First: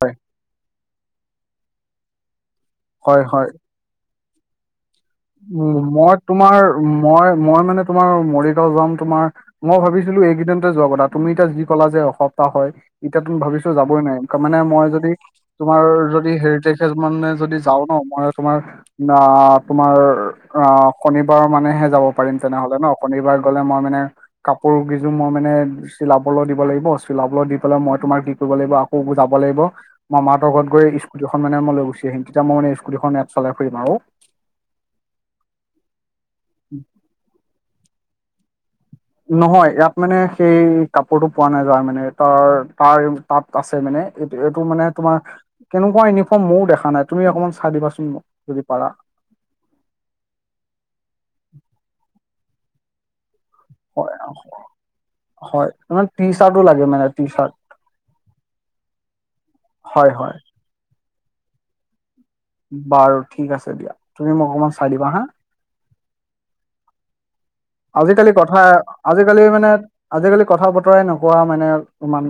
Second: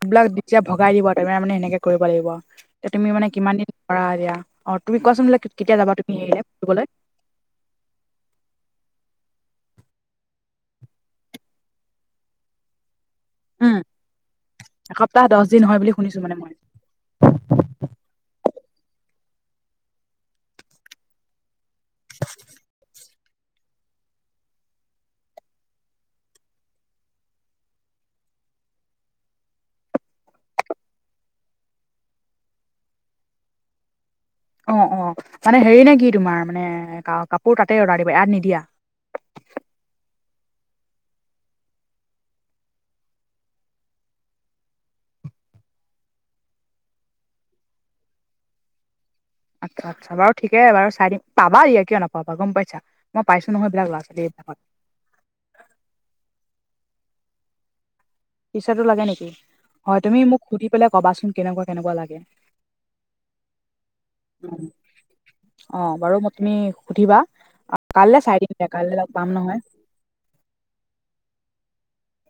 হয় বিলাক যেতিয়া ভগাই দিব তাৰমানে সেনেকে কৰিব লাগিব, এ, তুমি হয় মানে হয় কিমান দিন কৰা এতিয়া অ' তুমি কোৱাচোন বোলে কেতিয়া যাবা মই তুমি হেৰিলে তোমাৰ ফুৰিবলে? মই, মই মানে তোমাৰ মৰিগাঁও যাম মানে তোমাৰ মই ভাবিছিলোঁ এইকেইদিনতে যোৱা কথা, তুমি এতিয়া যি ক'লা যে এসপ্তাহ হয় এতিয়া তুম ভাবিছো যাবই নাই, তাৰ মানে মই যদি এসপ্তাহ দহ দিন হয় তোমাৰ বুলি শুনিছো যদি মানে মই। হেৰিজ তেজ মানে যদি যাওঁ ন' মই তোমাৰ না, তোমাৰ অ শনিবাৰৰ মানেহে যাব পাৰিম তেনেহলে ন', শনিবাৰ গ'লে মই মানে কাপোৰ কিজোৰ মই মানে চিলাবলৈ দিব লাগিব, চিলাবলৈ দি পেলাই মই তোমাৰ কি কৰিব লাগিব আকৌ যাব লাগিব। মামা হতৰ ঘৰত গৈ ইস্কুটীখন মানে মই লৈ গুচি আহিম, তেতিয়া মই‌ মানে স্কুটীখন এয়াত চলাই ফুৰিম আৰু। অ, অ, মানে হেৰি নেকি তোমাৰ মানে, কাপোৰ তাতে অৰ্ডাৰ দিবা ইয়াত নিদিয়া। নহয়, ইয়াত মানে সেই কাপোৰতটো পোৱা নাযায় মানে, তাৰ, তাৰ তাত আছে মানে, এইটো, এইটো মানে তোমাৰ কেনেকুৱা ইউনিফৰ্ম মইয়ো দেখা নাই, তুমি অকনমান চাই দিবাচোন, যদি পাৰা। আচ্ছা, আচ্ছা, বাৰু ঠিকে বাৰু, চাই দিম পাবা, দিয়া কিয় নাপাবা, গম পাইছা। মই পাইছো নহয়, এইবিল হয় ল'ৰাঢ-ছোৱালীবিলাক হয়, টি, চাৰ্টটো, লাগে মানে, টিচাৰ্ট। টিচাৰ্ট লাগে নেকি, হয় তুমি মোক সুধি পেলাই কবাচোন, কেনেকুৱা, কেনেকুৱা লাগে। বাৰু ঠিক আছে দিয়া, তুমি মোক অকমান চাই দিবা হা, অ, বাৰু মই তুমি, সুধিবা। কাইলৈ আজিকালি চাই দিম কথা, দিয়া কাইলৈ লগ পাম আজিকালি নহয়। মানে আজিকালি কথা বতৰাই নোকোৱা, মানে ইমান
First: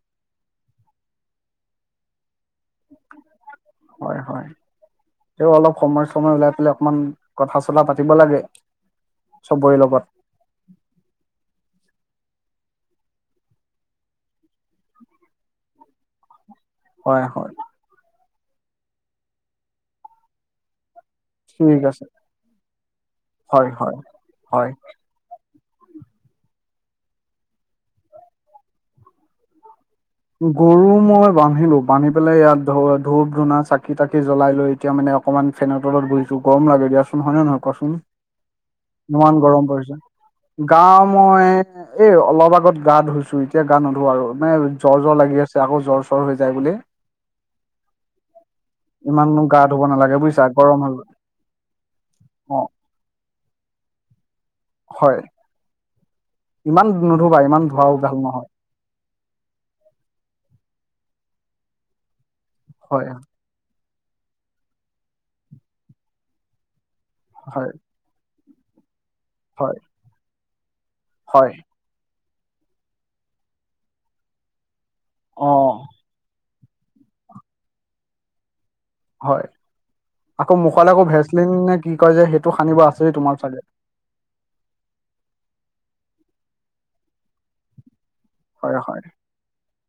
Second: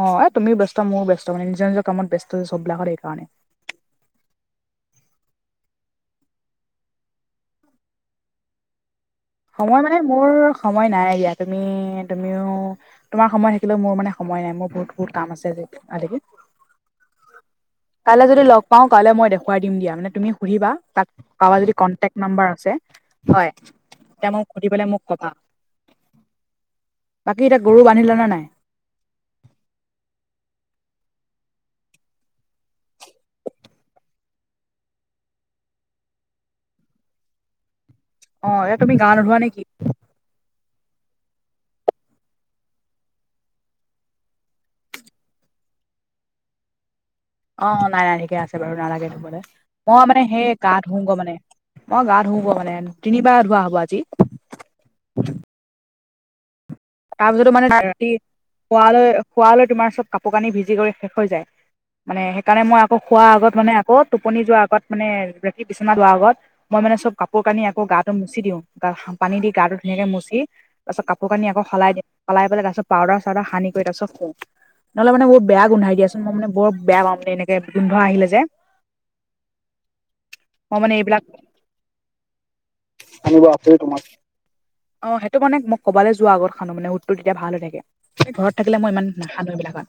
অ, এই তুমি ব্যস্ত, মইয়ো ব্যস্ত মানে, নিজৰ নিজৰ কামত ব্যস্ত হৈছে চ'ব বিলাকৰ এই কাৰণে। হয়, হয়। তেওঁ অলপ সময়, চময় ওলাই পেলাই অকমান কথা-চথা পাতিব লাগে। চবৰে সময় মানে, লগত মোৰ সময় নাই এয়া তুমি, তুমিও তোমাৰ সময় থাকিলেও, মোৰ মানে সময় নাই, মোৰ বহুত, বহুত, কাম আছে আজি হয়, হয়। কাইলৈ যদি লগ পাওঁ, কাইলৈ মই দেখুৱাই দিম দিয়া, মানে তুমি সুধিবা তাক কাৰাব যদি, ঠিক আছে কন্টেকঢ নাম্বাৰ আছে, হয়। এতিয়া সুধি হয় পেলাই মোক কবা, বাকী এতিয়া গৰু বান্ধিল নে নাই? গৰু মই বান্ধিলো, বান্ধি পেলাই ইয়াত ধ-ধূপ ধুনা চাকি- তাকি জ্বলাই লৈ এতিয়া মানেকমান ফেনৰ তলত পঢ়িছো, গৰম লাগে দিয়াচোন হয়, নহয় কোৱাচোন অ এতিয়া তুমি গা নোধোৱা ইমান নে কি গৰম পৰিছে। গা, মই এই অলপ আগত গা, ধুইছো এতিয়া গা, নুধো আৰু মানে জ্বৰ, জ্বৰ লাগি আছে আকৌ জ্বৰ, চৰ হৈ যায় বুলি। অ, নাই, নাই, ঠিকে আছে বাৰু নালাগে ইমানো ধুবলৈ, গা ধুব মই নালাগে মানে বুজিছা সেই গৰম গা-ধু হৈ গৈ মানে। মই গা, ধু্ গৈ অ মানে, তিনিবাৰ ধোৱা হ'ব আজি। হয়। ইমান নুধুবা, তাৰপিছতো ইমান মানে ধোৱাও ৰাতি ভাল নহয়। শুৱালৈ, শুৱালৈ তোমাৰ চব কাপোৰ-কানি, ভিজি কৰি শেষ হৈ যায় মানে কাৰণে মই আকৌ হয় খোৱাৰ আগত, মানে আকৌ টোপনি যোৱাৰ আগত মানে ৰাতি বিচনা লোৱাৰ আগত, মই মানে চ'ব কপোৰ কানি হয় আকৌ, গাটো মচি দিওঁ গা পানী দি হয় গাটো ধুনীয়াকে মচি তাৰপিছত কাপোৰ কানি হয় আকৌ সলাই দিওঁ সলাই তাৰপাছত পাউডাৰ- চাউডাৰ তাৰ পিছত শু নহ'লে মানে বৰ অ বেয়া গোন্ধাই দিয়াচোন, মই মানে বৰ বেয়া পাওঁ, মানে এনেকে গোন্ধ আহিলে যে হয়, আকৌ মই মুখত মানে আকৌ এইবিলাক ভেচলিন নে কি কয় যে, সেইটো সানিব আছেি তোমাৰ চাগে? তোমা অ, সেইটো মানে মই কবালৈ যোৱা আগত খানো, মানে উঠটো তেতিয়া ভাল হৈ থাকে, ঘৰত হয় থাকিলে মই হয় ইমান [inaudible] বিলাকত।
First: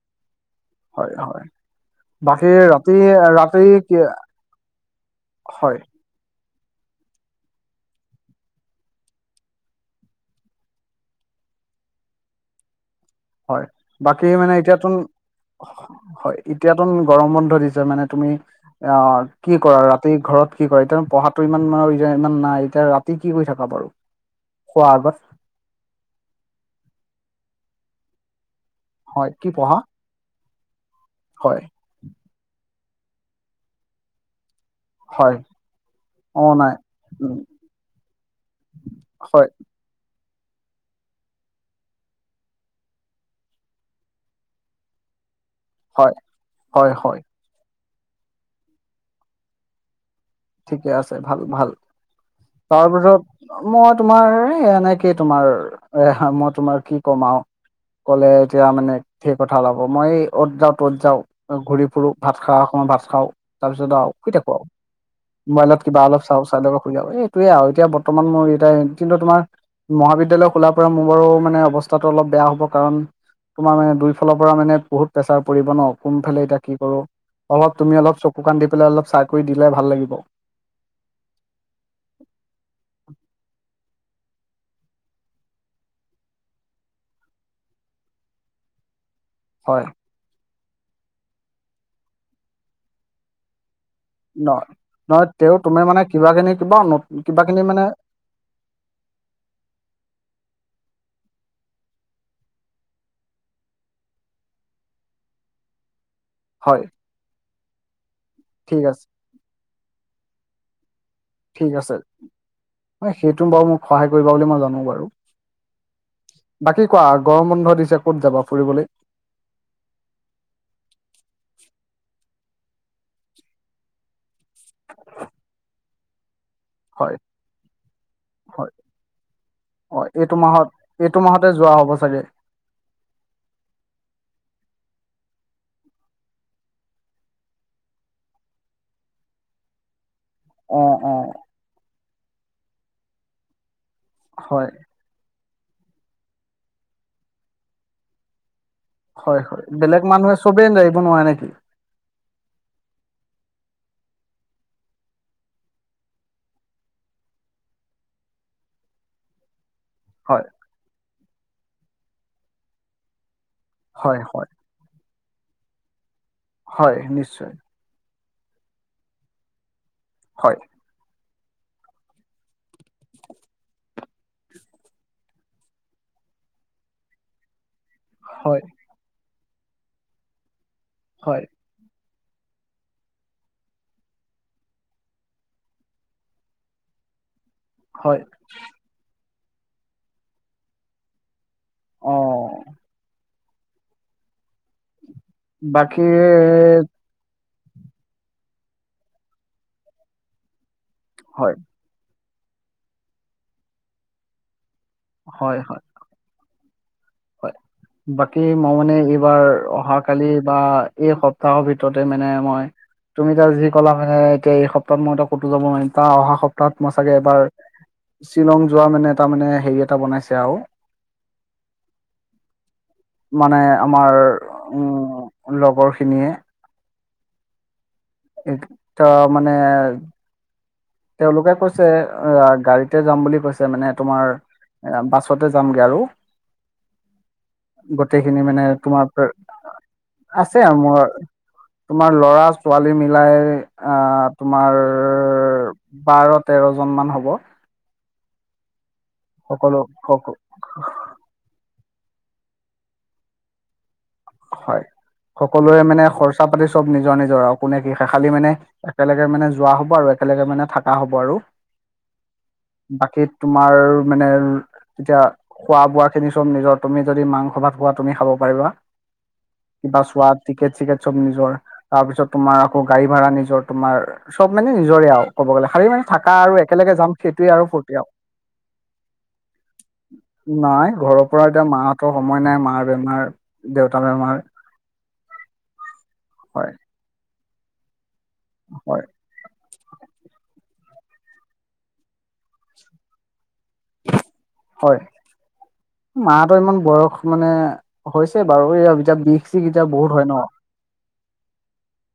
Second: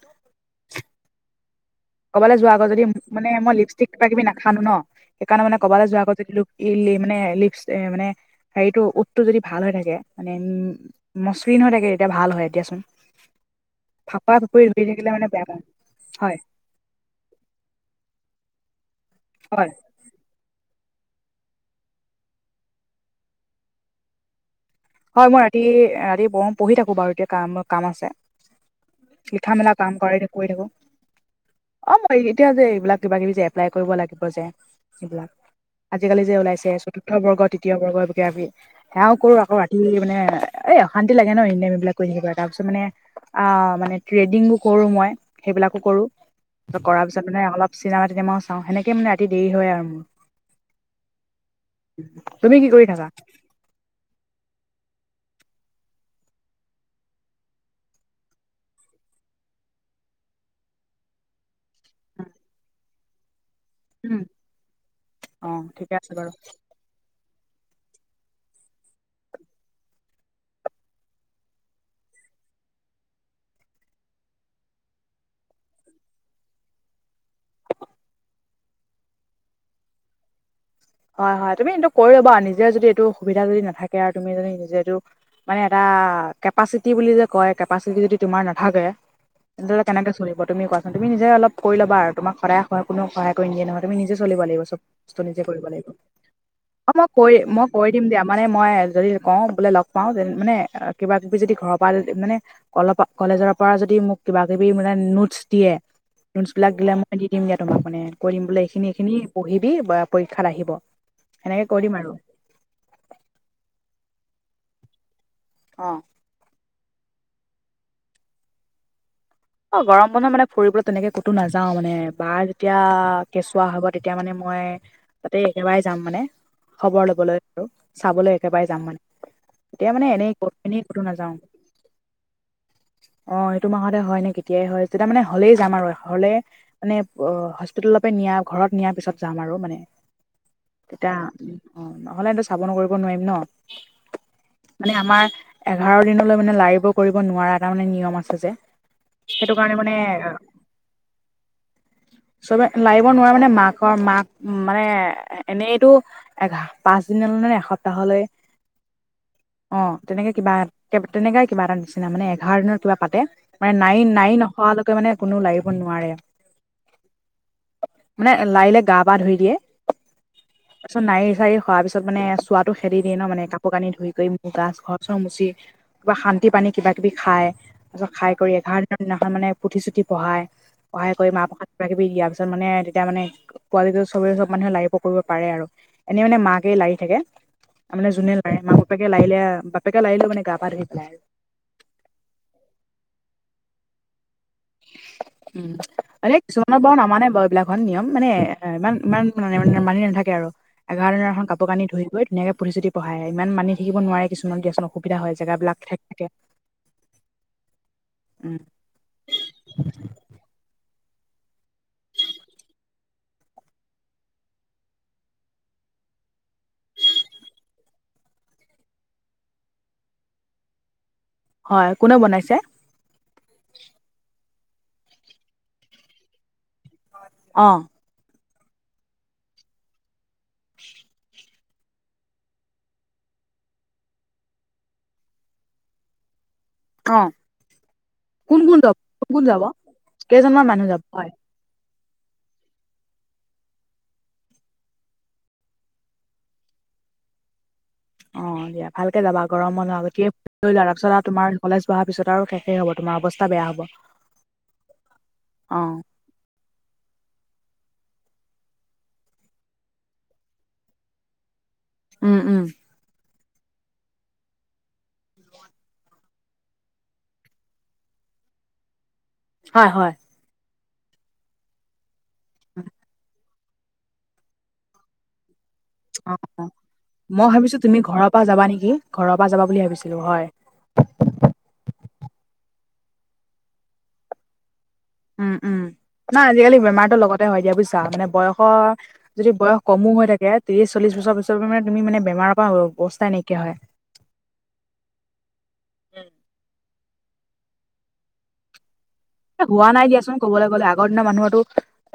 হয়, হয়। ক'বালে বাকী যোৱা আগত যদি ৰাতি মানে মই ৰাতি লিপষ্টিক কি কিবা- কিবি নাখানো ন, সেইকাৰণে হয় কবালে যোৱা আগত মানে লিপ মানে, হেৰিতৰ উটটো যদি ভাল হৈ থাকে, মানে উম, ম [inaudible] হৈ থাকে, তেতিয়া ভাল হয়, এতিয়া দিয়া চোন। হয়, বাকী মানে, এতিয়াতোন, থাকিলে মানে বেয়া পাওঁ হয়। এতিয়াতো গৰম বন্ধ দিছে, মানে তুমি আহ, কি হয় কৰা ৰাতি ঘৰত কি কয় এতিয়া পঢ়াতটো ইমান মান ইমান নাই, এতিয়া ৰাতি কি কৰি থাকা বাৰু? খোৱা আগত হয় মই ৰাতি ৰাতি পঢ়, পঢ়ি থাকো বাৰু, এতিয়া কাম কাম আছে। হয় কি লিখা মেলা পঢ়া কাম কৰি কৰি থাকোঁ। হয়। অ' মই এতিয়া যে এইবিলাক কিবা কিবি যে এপ্লাই কৰিব লাগিব যে এইবিলাক হয় আজিকালি যে অ ওলাইছে নাই চতুৰ্থ উম বৰ্গ, তৃতীয় বৰ্গ এই কিবা কিবি সেয়াও কৰোঁ হয় আকৌ ৰাত তি মানে এই অশান্তি লাগে ন' ইনে এইবিলাক কৰি থাকিব তাৰপিছত মানে আ, মানে ট্ৰেডিং কৰোঁ মই, সেইবিলাক হয় কৰোঁ হয় কৰাৰ হয় পিছত মানে অলপ চিনেমা টিনেমাও চাওঁ সেনেকে মানে ৰাতি দেৰি হয় আৰু মোৰ। ঠিকে আছে ভাল ভাল। তুমি কি কৰি থাকা তাৰপিছত মই তোমাৰ এনেকেই তোমাৰ এ, মই তোমাৰ কি ক'ম আৰু। ক'লে এতিয়া মানে ঢেৰ কথা ওলাব, মই অ'ত যাওঁ ত'ত যাওঁ। ঘূৰি ফুৰোঁ, ভাত খাওঁ, সময়ত ভাত খাওঁ তাৰপিছত আৰু উম, শুই থাকোঁ আৰু। অ মোবাইলত ঠিকে কিবা আছে অলপ বাৰু চাওঁ, চাই লৈ শুই যাওঁ, এইটোৱে আৰু এতিয়া বৰ্তমান মোৰ এ, কিন্তু তোমাৰ মহাবিদ্যালয় খোলাৰ পৰা মোৰ বাৰু মানে অৱস্থাটো অলপ বেয়া হ'ব কাৰণ তোমাৰ মানে দুইফালৰ পৰা মানে বহুত প্ৰেছাৰ পৰিব ন' কোনফালে এতিয়া কি কৰোঁ। অলপ তুমি অলপ চকু কাণ দি পেলাই অলপ চাই কৰি দিলে ভাল লাগিব। হয় হয়, তুমি এইটো কৰি ল'বা, নিজে যদি এইটো সুবিধা যদি নাথাকে আৰু তুমি যদি নিজে এইটো মানে এটা কেপাচিটি বুলি যে কয়, কেপাচিটি যদি তোমাৰ নাথাকে তেন্ত হলে হয় কেনেক চলিব তুমি কোৱাচোন, তুমি নিজে অলপ কৰি ল'বা আৰু তোমাক সদায় কোনেও সহায় কৰি নিদিয়ে নহয়। তুমি নিজ চলিব ন লাগিব, চব বস্তু নহয় নিজে তেওঁ কৰিব তুমি লাগিব। মানে কিবাখিনি কিবা অ' মই কৈ, কিবা খিনি মই মানে কৈ দিম দিয়া, মানে মই যদি কওঁ বোলে লগ পাওঁ, মানে কিবা কিবি যদি ঘৰৰ পৰা মানে অলপ কলেজৰ পৰা যদি মোক কিবা কিবি মানে নোটছ দিয়ে নোটছবিলাক হয় দিলে মই দি দিম দিয়া তোমাক মানে কৈ দিম বোলে ঠিক এইখিনি আছে এইখিনি পঢ়িবি বা পৰীক্ষাত আহিব। সেনেকে ঠিক কৈ দিম আছে, আৰু সেইটো বাৰু মোক সহায় কৰিবা বুলি মই জানো বাৰু। অ'। বাকী কোৱা গৰম বন্ধ দিছে ক'ত যাবা ফুৰিবলৈ? অ' গৰম বন্ধত মানে ফুৰিবলৈ তেনেকে ক'তো নাযাও মানে, বাৰ যেতিয়া কেঁচুৱা হ'ব তেতিয়া মানে মোক মই তাতেই একেবাৰে যাম মানে, খবৰ হয় ল'বলৈ আৰু, চাবলৈ একেবাৰে হয় যাম মানে। এতিয়া অ মানে এনেই এইটো ক'ত এনেই ক'তো মাহত এইটো নাযাও। মাহতে যোৱা হ'ব চাগে অ' এইটো মাহতে হয় নে যেতিয়াই হয়, যেতিয়া মানে হ'লেই যাম আৰু হ'লে মানে অ' হস্পিতালৰ পৰা নিয়া ঘৰত নিয়াৰ পিছত যাম আৰু মানে। অ তেতিয়া অ অ' নহ'লে [unintelligible] কৰিব নোৱাৰিম ন'। হয়। মানে আমাৰ এঘাৰ দিনলৈ মানে লাৰিব কৰিব নোৱাৰা এটা মানে নিয়ম আছে যে। হয় সেইটো হয়, কাৰণে বেলেগ মানে মানুহে চবেই জায়িব নোৱাৰে নেকি? চবে লাৰিব নোৱাৰে মানে মাকৰ মাক মানে এনেইটো এঘা পাঁচ দিন নে এসপ্তাহলৈ, অ'। তেনেকৈ হয় কিবা তে তেনেকাই কিবা এটা নিচিনা মানে এঘাৰ দিনৰত কিবা পাতে। নাই হয় নাই হয় নখোৱালৈকে মানে কোনো লাগিব নোৱাৰে। হয় নিশ্চয়। মানে লাৰিলে গা পা ধুই দিয়ে। হয়। তাৰপিছত নাৰী-চাৰি সৰাপিচত মানে চোৱাটো খেদি দিয় ন মানে কাপোৰ কানি ধুই কৰি মোৰ গছ ঘৰ-চৰ মুচি কিবা শান্তি পানী কিবা কিবি খায়, তাৰিছত হয় এঘাৰ দিনৰ দিনাখন মানে পুথি-চুথি পঢ়াই পঢ়াই কৰি মা হয় পৰখাত কিবাকিবি দিয়াৰ পিছত মানে তেতিয়া মানে পোৱালিটো চবৰে চব মানুহে লাৰি পক কৰিব পাৰে আৰু, এনেই মানে মাকে লাৰি থাকে ত মানে হয় যোনে লাৰে মাক বাপেকে লৰিলে বাপেকে লাৰিলেও মানে ধই পেলাই আৰু। অ। উম বাকী এ কিছুমানৰ বাৰু নামানে বাৰু এইবিলাক। এখন নিয়ম মানে এ ইমান ইমান মানি মানি নাথাকে আৰু এঘাৰ দিনৰ এখন হয় কাপোৰ কানি ধুই গৈ ধুনীয়াকে পুঠি-চুঠি পঢ়ায় ইমান মানি থাকিব নোৱাৰে কিছুমান কিছুমান অসুবিধা হয় জাগাবিলাক ঠেক থাকে হয়। বাকী উম, মই মানে এইবাৰ অহা কালি বা এই সপ্তাহৰ ভিতৰতে মানে আমাৰ তুমি তাৰ যি ক'লা হয়ে এতিয়া এই সপ্তাহ মই তই কতো যাব নোৱাৰিম তাৰ অহা সপ্তাহত মই চাগে এবাৰ শ্বিলং যোৱা মানে এটা মানে হেৰি এটা বনাইছে আৰু হয় কোনে বনাইছে? মানে আমাৰ উম লগৰ খিনিয়ে অ। এক টা মানে [unintelligible] তেওঁলোকে কৈছে গাড়ীতে যাম বুলি কৈছে মানে তোমাৰ এ বাছতে যামগৈ আৰু অ গোটেই খিনি কোন মানে কোন যাব তোমাৰ কোন কোন যাব আছে কেইজনমান মানুহ যাব মোৰ হয় তোমাৰ ল'ৰা ছোৱালী মিলাই আহ তোমাৰ বাৰ-তেৰ জন মান হ'ব। অ দিয়া ভালকে যাবা সকলো গৰম বন্ধ লৈ সক লোৱা। তাৰপিছত আৰু তোমাৰ কলেজ পঢ়াৰ পিছত আৰু শেষ হ'ব তোমাৰ অৱস্থা বেয়া হ'ব। হয়। অ সকলোৱেৰে মানে খৰচা পাতি চব নিজৰ নিজৰ আৰু কোনে কি খাই খালি মানে একেলগে মানে যোৱা হ'ব আৰু একেলগে মানে থকা হ'ব আৰু। উম উম। বাকী তোমাৰ মানে যেতিয়া খোৱা-বোৱা খিনি চব নিজৰ, তুমি যদি মাংস ভাত খোৱা তুমি খাব পাৰিবা। হয় কিবা হয় চোৱা টিকেট চিকেট চব নিজৰ, তাৰ পিছত তোমাৰ আকৌ গাড়ী ভাড়া নিজৰ, তোমাৰ চব মানে নিজৰে আৰু ক'ব গ'লে খালী মানে অ থাকা আৰু একেলগে যাম মই সেইটোৱে আৰু ভাবিছো তুমি ফুৰ্তি ঘৰৰ পৰা যাবা নেকি ঘৰৰ পৰা যাবা বুলি ভাবিছিলো হয় আউ। নাই ঘৰত ঘৰত এতিয়া মাহঁতৰ সময় নাই মাৰ বেমাৰ, দেউতা বেমাৰ, উম উম না হয় আজিকালি বেমাৰতো লগতে হয় দিয়া বুজিছা, মানে বয়সৰ হয় যদি বয়স কমো হৈ থাকে, ত্ৰিশ-চল্লিশ বছৰ পিছৰ পৰা মানে তুমি মানে বেমাৰৰ পৰা অৱস্থা নাইকিয়া হয়। হয়। মাহঁতৰ ইমান বয়স মানে হৈছে বাৰু এই এতিয়া বিষ এ চিষ এতিয়া হোৱা নাই বহুত হয় ন দিয়াচোন ক'বলৈ গ'লে আগৰ দিনা মানুহটো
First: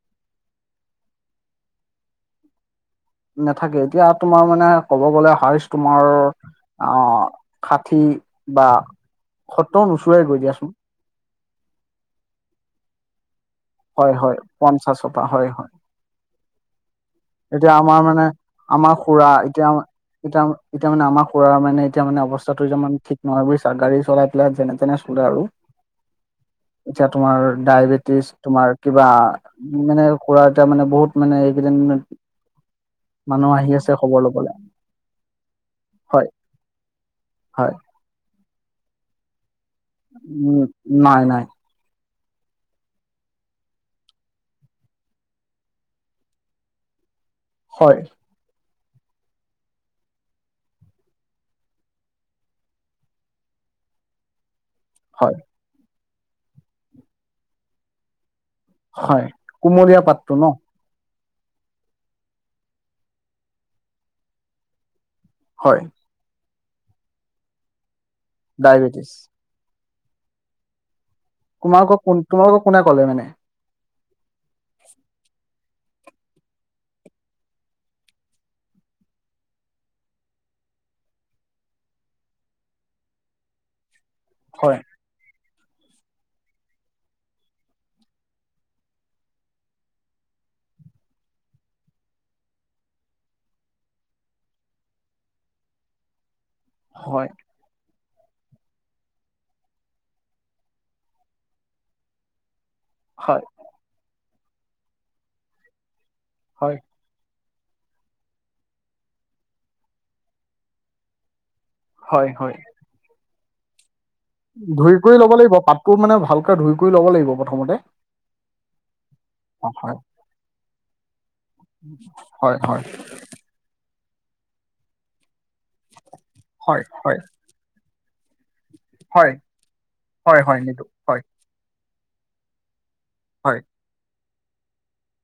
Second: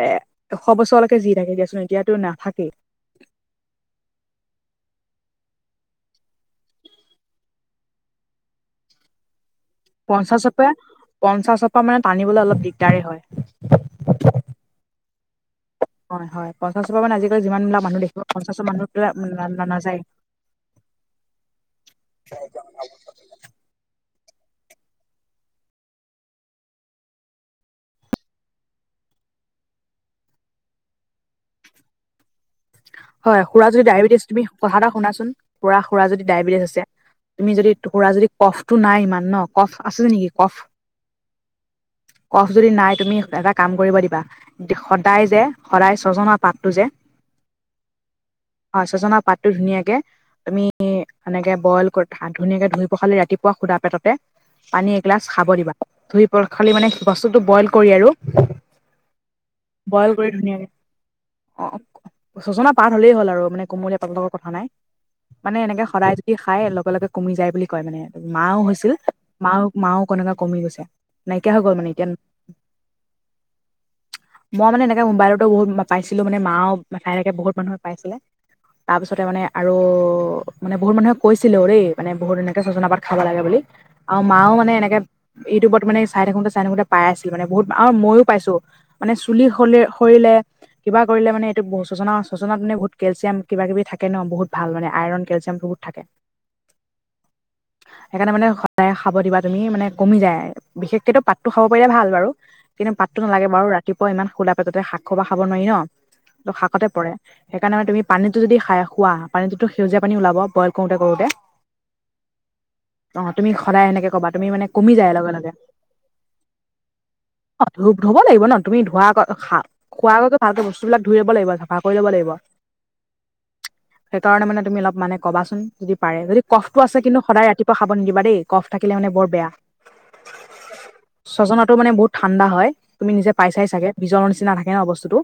এশ বছৰলৈকে যি থাকে দিয়াচোন এতিয়াতো নাথাকেই। নাথাকে এতিয়া তোমাৰ মানে ক'ব গ'লে হাইচ তোমাৰ অ ষাঠী বা সত্তৰ নোচোৱাই গৈ পঞ্চাশৰ দিয়াচোন পৰা পঞ্চাশৰ পা মানে টানিবলৈ অলপ দিগদাৰে হয়। হয় হয় পঞ্চাশৰ পা হয় হয়। হয়, হয় পঞ্চাশৰ পৰা মানে আজিকালি যিমান এতিয়া বিলাক আমাৰ মানুহ দেখিব মানে পঞ্চাশৰ আমাৰ খুৰা মানুহবিলাক এতিয়া নাযায়। এতিয়া এতিয়া মানে আমাৰ খুৰাৰ মানে এতিয়া মানে অৱস্থাটোমান ঠিক। নহয় বুজিছা, গাড়ী চলাই পেলাই যেনে তেনে চলে আৰু। এতিয়া তোমাৰ ডায়বেটিছ তোমাৰ কিবা মানে খুৰা এটা মানে বহুত মানে এইকেইদিন হয়, মানুহ খুৰা আহি যদি আছে ডায়েবেটিছ খবৰ তুমি ল'বলে কথা এটা শুনাচোন, পুৰা খুৰা যদি হয় ডায়েবেটিছ আছে। তুমি যদি হয় টুকুৰা যদি কফটো নাই ইমান ন কফ আছে যে নেকি কফ। উম নাই নাই কফ যদি নাই তুমি এটা কাম কৰিব দিবা। সদায় যে সদায় ছজনাৰ পাতটো যে হয়। হয় সজনাৰ পাতটো ধুনীয়াকে তুমি সেনেকে বইল কৰি ধুনীয়াকে ধুই পখালি ৰাতিপুৱা শুদা পেটতে পানী এগিলাচ হয় খাব দিবা ধুই পখালি মানে বস্তুটো বইল কৰি আৰু হয় কুমলীয়া বইল কৰি পাতটো ন ধুনীয়াকে অ', চজনা পাত হলেই হ'ল আৰু মানে কুমলীয়া পাতৰ লগত কথা নাই মানে হয় এনেকে সদায় যদি খাই লগে লগে কমি যায় বুলি কয় মানে মাও হৈছিল ডায়বেটিছ মা মাও কেনেকুৱা কমি গৈছে। নাইকিয়া হৈ গ'ল মানে তোমালোকক এতিয়া কোন তোমালোকক কোনে কলে মানে। মই মানে এনেকে মোবাইলতো বহুত পাইছিলোঁ মানে মাও চাই থাকে বহুত মানুহে পাইছিলে। তাৰপিছতে মানে আৰু মানে বহুত মানুহে কৈছিলেও দেই মানে বহুত এনেকে চজনা পাত খাব লাগে বুলি। আৰু মাও মানে হয় এনেকে ইউটিউবত মানে চাই থাকোতে চাই থাকোঁতে পাই আছিল মানে বহুত আৰু মইও পাইছোঁ। মানে চুলি সলে সৰিলে কিবা কৰিলে মানে এইটো বহুত চজনা চজিনাত মানে বহুত কেলচিয়াম কিবা কিবি থাকে ন বহুত ভাল মানে আইৰন কেলচিয়াম বহুত থাকে। হয়। সেইকাৰণে মানে সদায় খাব দিবা তুমি মানে কমি যায়। বিশেষকেতো পাতটো খাব পাৰিলে ভাল বাৰু। কিন্তু পাততো হয় নালাগে বাৰু ৰাতিপুৱা ইমান খোলা পেটতে শাক সোপা খাব নোৱাৰি ন ত হয় শাকতে পৰে। সেইকাৰণে মানে তুমি পানীটো যদি খাই খোৱা পানীটোতো সেউজীয়া পানী ওলাব বইল কৰোতে, কৰোতে। হয়, হয়। অ', তুমি সদায় এনেকে কবা। তুমি মানে কমি ধুই যায় কৰি লগে ল'ব লগে লাগিব পাতটো মানে ভালকে ধুই কৰি ল'ব লাগিব অ প্ৰথমতে ধুপ, ধুব লাগিব ন তুমি ধোৱা আগত খা হয় খোৱা আগত ভালকে বস্তু বিলাক ধুই লব লাগিব চাফা কৰি ল'ব লাগিব হয় হয় সেইকাৰণে মানে তুমি অলপ মানে ক'বাচোন। যদি পাৰে যদি কফটো হয় আছে হয় কিন্তু সদায় ৰাতিপুৱা খাব নিদিবা দেই কফ থাকিলে মানে বৰ হয় বেয়া। হয়, হয় নিদো হয়। চজনাতো মানে বহুত ঠাণ্ডা হয়, তুমি নিজে পাই হয় চাই চাগে বিজৰ নিচিনা থাকে ন বস্তুটো।